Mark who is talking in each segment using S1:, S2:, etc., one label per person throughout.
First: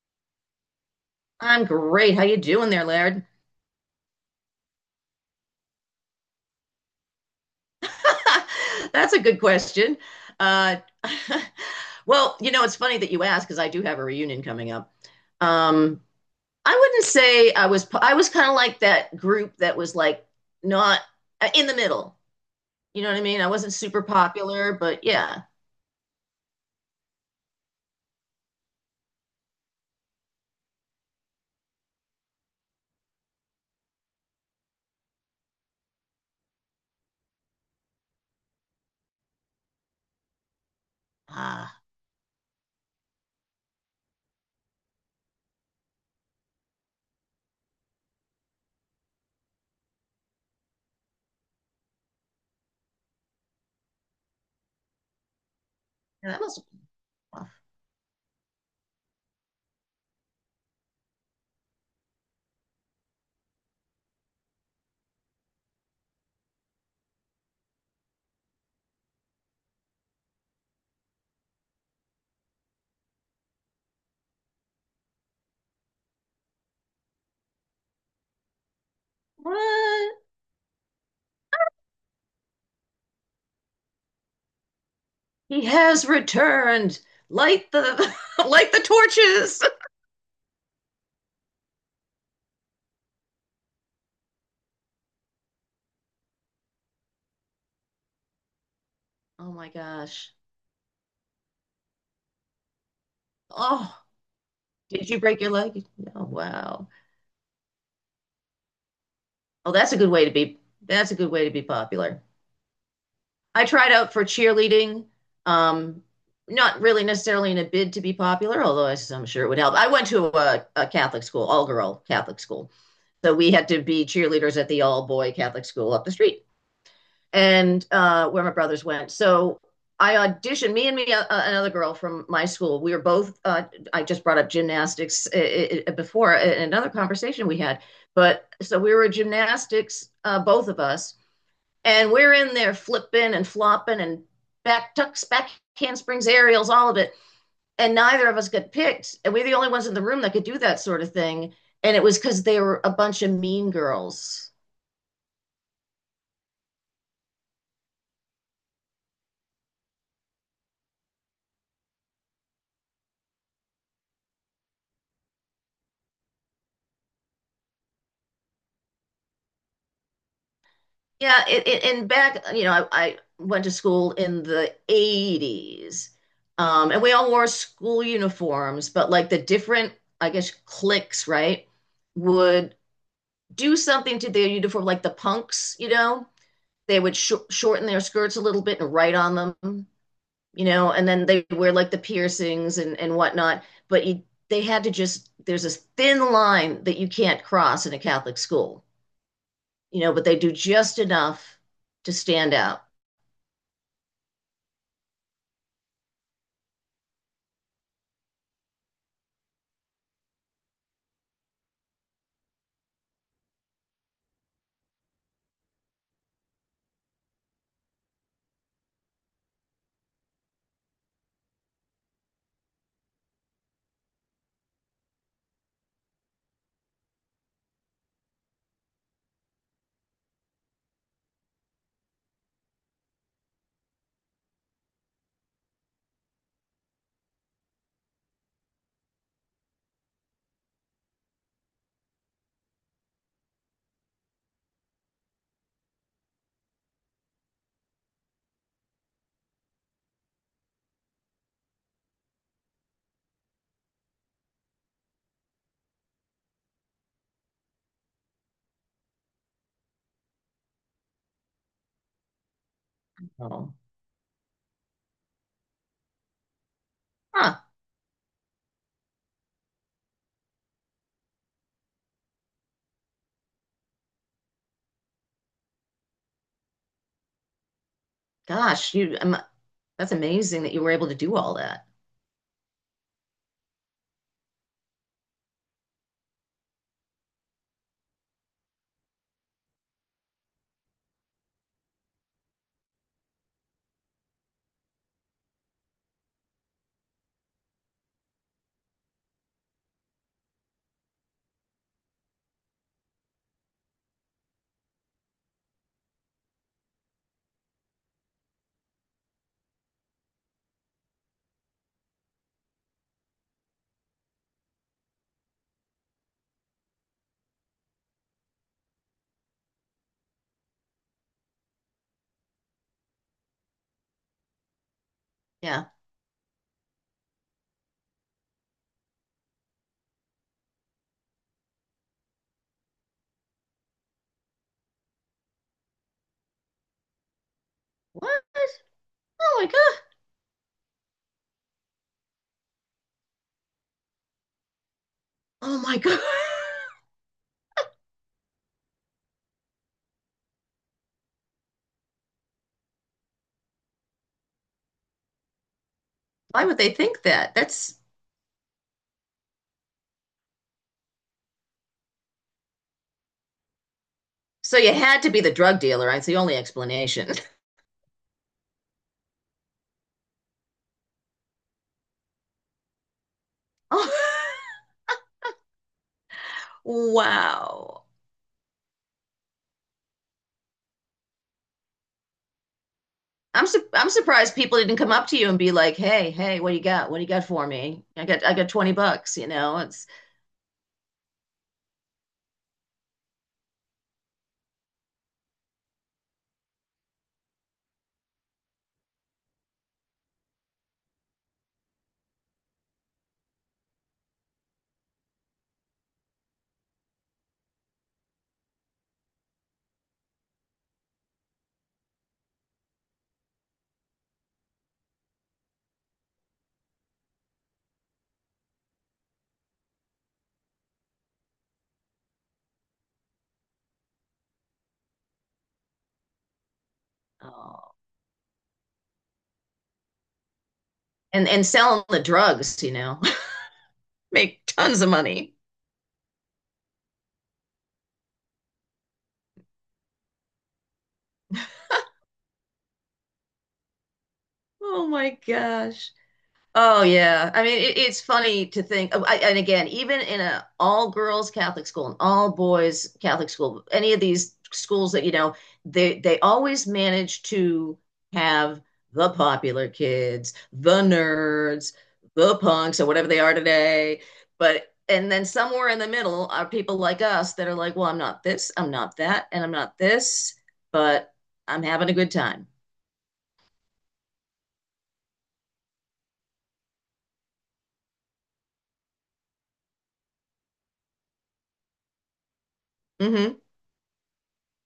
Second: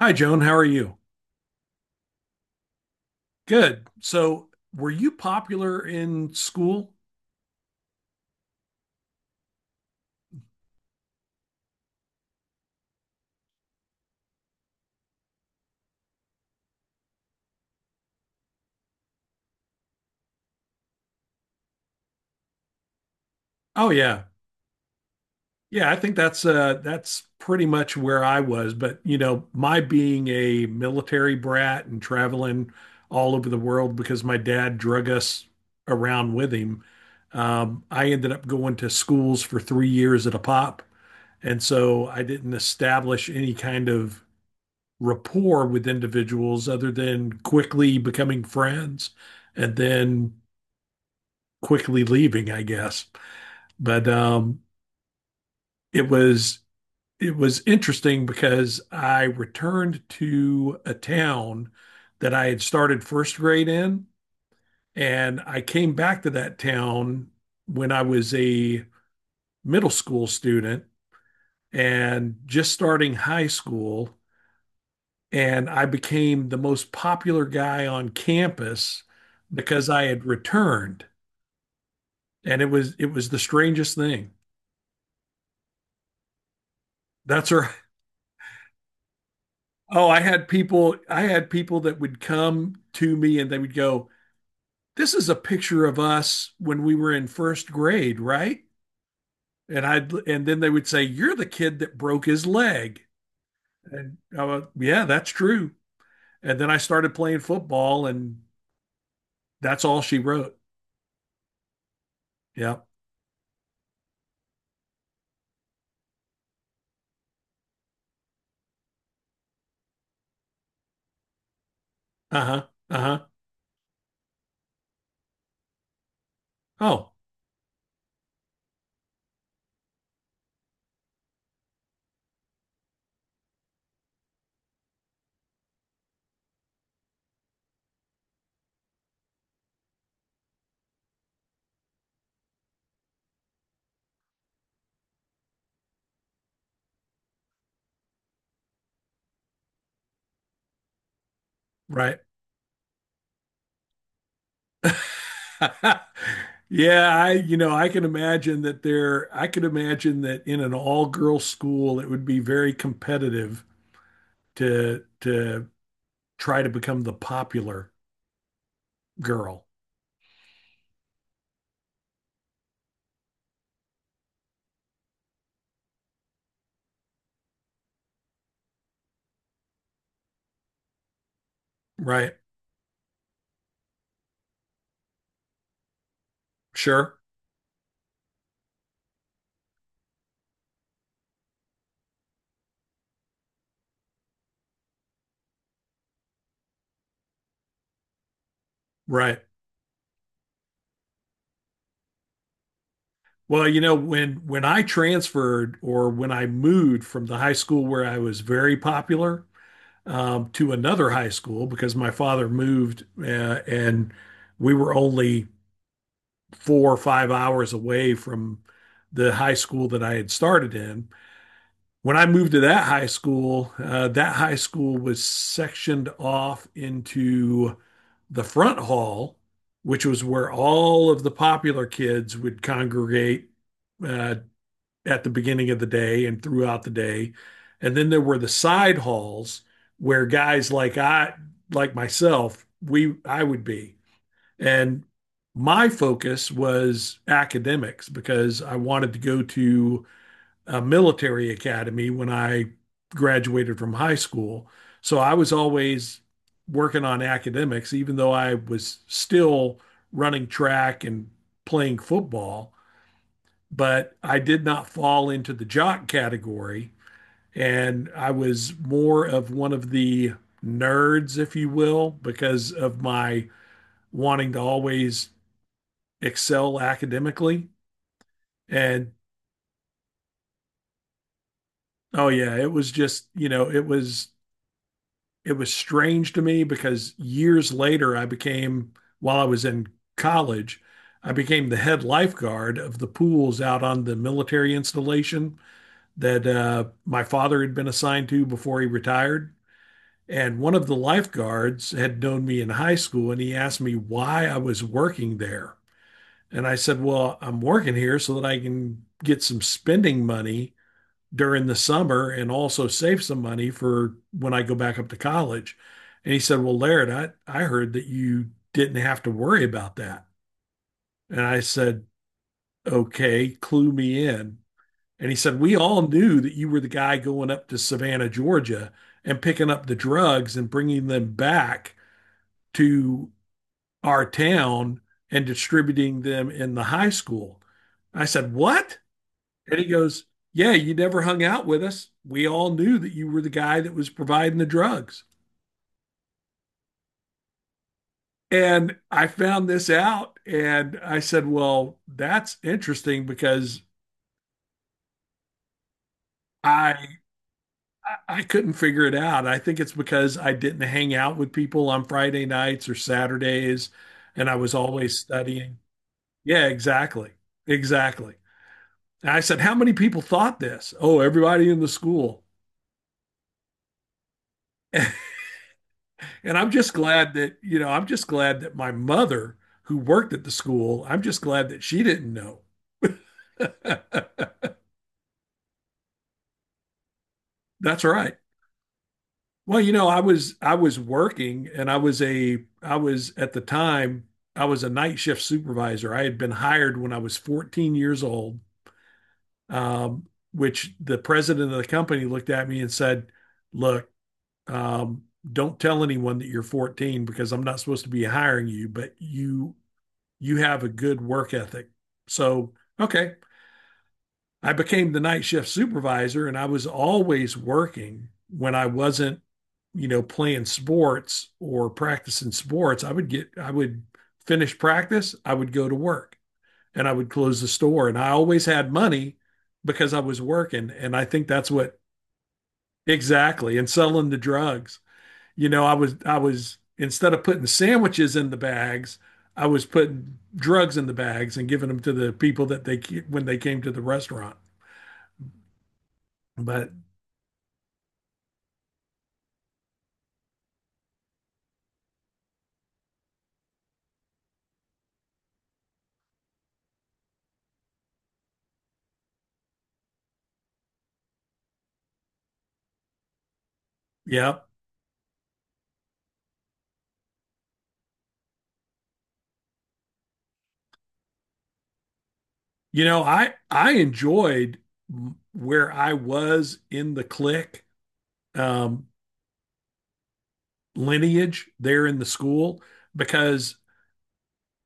S1: Hi, Joan. How are you?
S2: I'm great. How you doing there, Laird?
S1: Good. So, were you popular in school?
S2: That's a good question. Uh, well, you know, it's funny that you ask because I do have a reunion coming up. Um, I wouldn't say I was. I was kind of like that group that was like not in the middle. You know what I mean? I wasn't
S1: Oh,
S2: super
S1: yeah.
S2: popular, but yeah.
S1: Yeah, I think that's pretty much where I was, but you know, my being a military brat and traveling all over the world because my dad drug us around with him, I ended up going to schools for 3 years at a pop. And
S2: Ah,
S1: so I didn't establish any kind of rapport with individuals other than quickly becoming friends and then quickly leaving, I guess. But it
S2: yeah, that must.
S1: was
S2: have
S1: it
S2: been.
S1: was interesting because I returned to a town that I had started first grade in, and I came back to that town when I was a middle school student and just starting high school. And I became the most popular guy on campus because I
S2: What?
S1: had returned. And it was the strangest thing.
S2: He has returned.
S1: That's right.
S2: Light the light the torches.
S1: Oh, I had people that would come to me and they would go, "This is a picture of us when we were in first grade, right?"
S2: Oh my
S1: And I'd
S2: gosh.
S1: and then they would say, "You're the kid that broke his leg."
S2: Oh.
S1: And I was, "Yeah,
S2: Did you
S1: that's
S2: break your
S1: true."
S2: leg? Oh,
S1: And then I
S2: wow.
S1: started playing football and
S2: Oh,
S1: that's
S2: that's a
S1: all
S2: good
S1: she
S2: way to
S1: wrote.
S2: be. That's a good way to be popular.
S1: Yeah.
S2: I tried out for cheerleading. Um, Not really necessarily in a bid to be popular, although I am sure it would help. I went to a Catholic school, all girl Catholic
S1: Uh-huh.
S2: school.
S1: Uh-huh.
S2: So we had to be cheerleaders at the all boy Catholic school up the street,
S1: Oh,
S2: and where my brothers went. So I auditioned. Me and me another girl from my school. We were both. I just brought up gymnastics before in another conversation we had. But so we were gymnastics, both of us, and we're in there flipping and flopping and back tucks, back handsprings, aerials, all of it. And neither of us got picked. And we're the only ones in the room that could do that sort of thing. And it was
S1: right.
S2: because they were a bunch of mean girls.
S1: Yeah, you know, I could imagine that in an all-girl school, it would be very competitive to try to become the popular girl,
S2: Yeah, and back, you know, I went to school in the 80s. And we all wore school uniforms, but like the different, I guess, cliques, right,
S1: right?
S2: would do something to their uniform, like the punks, you know, they would
S1: Sure,
S2: sh shorten their skirts a little bit and write on them, you know, and then they wear like the piercings and whatnot. But you, they had to just, there's this thin line that you can't cross in a Catholic school,
S1: right.
S2: you know, but they do just enough to stand out.
S1: Well, you know, when I transferred or when I moved from the high school where I was very popular to another high school because my father moved and we were only 4 or 5 hours away from the high school that I had started in. When I moved to that high school was sectioned off into the front hall, which was where all of the popular kids would congregate uh, at the beginning of the day and throughout the day. And then there were the side halls where like myself, we I would be, and my focus was academics because I wanted to go to a military academy when I graduated from high school. So I was always working on academics, even though I was still running track and playing football.
S2: Oh.
S1: But I did not fall into the jock category.
S2: Huh.
S1: And I was more of one of the nerds, if you will, because of my wanting to always excel academically.
S2: Gosh,
S1: And
S2: you that's amazing that you were able to do all that.
S1: oh yeah, it was just, you know, it was strange to me because years later I became, while I was in college, I became the head lifeguard of the pools out on the military installation that my father had been assigned to before he retired. And one of the lifeguards had known me in high school and he asked me why I was working there. And I said, well, I'm working here so that I can get some spending money during the summer and also save some money for when I go back up to college. And he said, well, Laird, I heard that you didn't have to worry about that. And I said, okay, clue me in. And he said, we
S2: Yeah.
S1: all knew that you were the guy going up to Savannah, Georgia and picking up the drugs and bringing them back to our town and distributing them in the high school. I
S2: What?
S1: said, what?
S2: Oh my
S1: And he
S2: God.
S1: goes, yeah, you never hung out with us. We all knew that you were the guy that was providing the drugs.
S2: Oh my God.
S1: And I found this out and I said, well, that's interesting because
S2: Why would they
S1: I
S2: think that? That's—
S1: I couldn't figure it out. I think it's because I didn't hang out with people on Friday nights or Saturdays and I was
S2: so you
S1: always
S2: had to be the
S1: studying.
S2: drug dealer, right? It's the only
S1: Yeah, exactly.
S2: explanation.
S1: Exactly. And I said, how many people thought this? Oh, everybody in the school. And I'm just
S2: Oh,
S1: glad that, you know,
S2: wow.
S1: I'm just glad that my mother, who worked at the school, I'm just glad that she didn't know.
S2: I'm surprised people didn't come up to you and be like, "Hey, hey, what do you got? What do you got for
S1: That's
S2: me?
S1: right.
S2: I got 20 bucks, you know."
S1: Well, you
S2: It's—
S1: know, I was working and I was, at the time, I was a night shift supervisor. I had been hired when I was 14 years old, um, which the president of the company looked at me and said, "Look, um, don't tell anyone that you're 14 because I'm not supposed to be hiring you, but you have a good work ethic. So, okay, I became the night shift supervisor and I was always working when I wasn't, you know, playing sports or practicing sports. I would finish practice, I would go to work and I would close the
S2: oh.
S1: store. And I always had money because I was working. And I think
S2: And
S1: that's what,
S2: selling the drugs, you know.
S1: exactly, and selling the
S2: Make
S1: drugs.
S2: tons of money.
S1: You know, I was, instead of putting sandwiches in the bags, I was putting drugs in the bags and giving them to the people that they ke- when they came to the restaurant.
S2: Oh my gosh.
S1: But
S2: Oh yeah. I mean, it's funny to think, oh, I, and again, even in a all girls Catholic school and all boys Catholic school, any of these schools that, you know, they always manage to have the popular kids, the nerds, the punks, or whatever they are today.
S1: yeah,
S2: But and then somewhere in the middle are people like us that are like, well, I'm not this, I'm not that, and I'm not this, but I'm having a good time.
S1: you know, I enjoyed where I was in the clique um, lineage there in the school,
S2: Mm-hmm.
S1: because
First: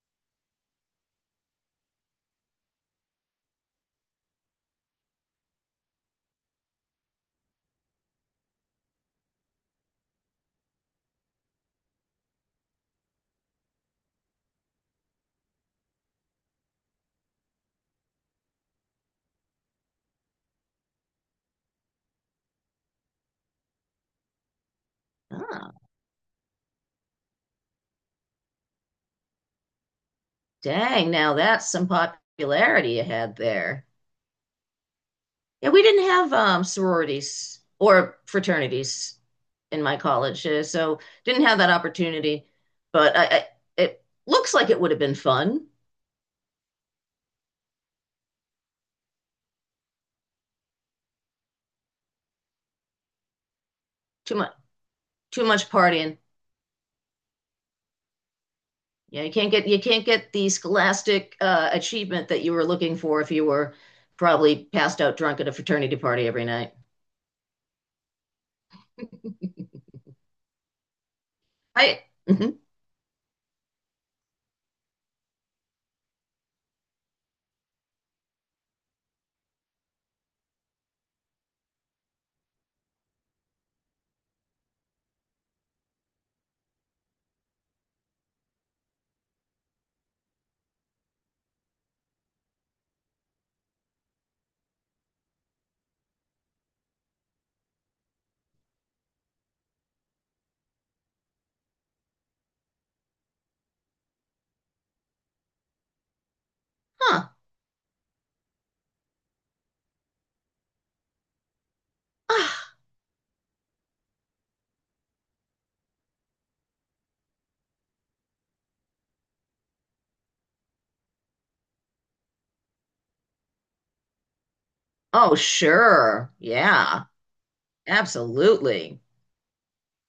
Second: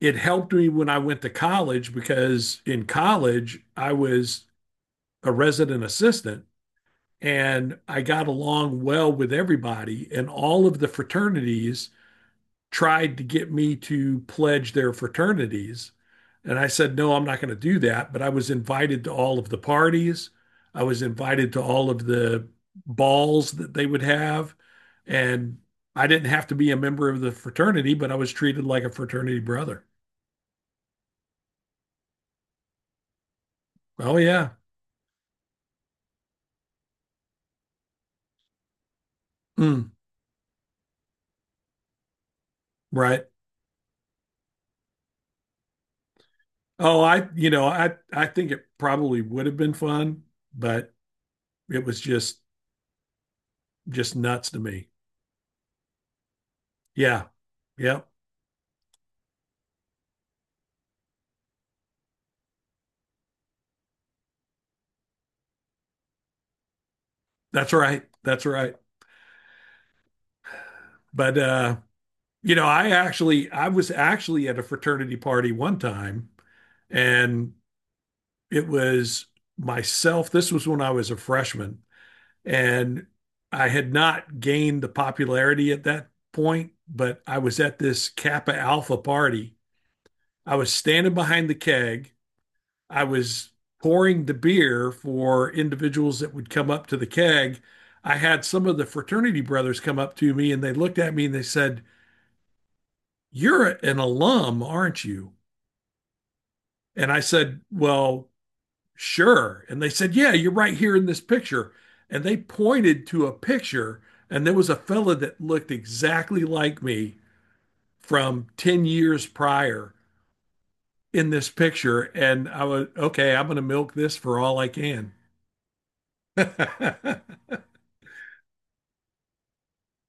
S1: it helped me when I went to college because in college I was a resident assistant and I got along well with everybody, and all of the fraternities tried to get me to pledge their fraternities. And I said, no, I'm not going to do that. But I was invited to all of the parties. I was invited to all of the balls that they would have. And
S2: Ah.
S1: I didn't have to be a member of the fraternity, but I was treated like a fraternity brother.
S2: Dang, now that's some popularity you had there.
S1: Oh, yeah.
S2: Yeah, we didn't have sororities or fraternities in
S1: Mm,
S2: my college, so didn't have that opportunity. But
S1: right.
S2: it looks like it would have been fun.
S1: Oh, you know, I think it probably would have been fun, but it was just
S2: Too
S1: nuts
S2: much,
S1: to me.
S2: too much partying.
S1: Yeah. Yeah.
S2: Yeah, you can't get the scholastic achievement that you were looking for if you were probably passed out drunk at a fraternity party every night.
S1: That's right. That's right. But
S2: I—
S1: you
S2: mhm.
S1: know, I was actually at a fraternity party one time and it was myself. This was when I was a freshman and I had not gained the popularity at that point, but I was at this Kappa Alpha party. I was standing behind the keg. I was pouring the beer for individuals that would come up to the keg. I had some of the fraternity brothers come up to me and they looked at me and they said, you're an alum, aren't you? And I
S2: Huh?
S1: said, well, sure. And they said, yeah, you're right here in this picture. And they
S2: Ah.
S1: pointed to a picture, and there was a fella that looked exactly like me from 10 years prior in this picture. And I was, okay, I'm going to milk this for all I can.
S2: Oh, sure. Yeah, absolutely.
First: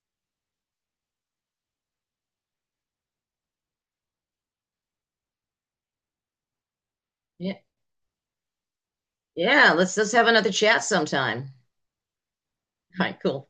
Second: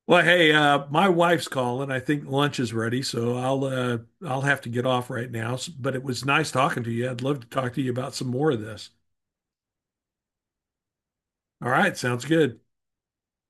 S1: Well, hey, my wife's calling. I think lunch is ready, so I'll have to get off right now. S- But it was nice talking to you. I'd love to talk to you about some more of this.
S2: Yeah, let's have another chat sometime.
S1: All right, sounds good.
S2: All right, cool.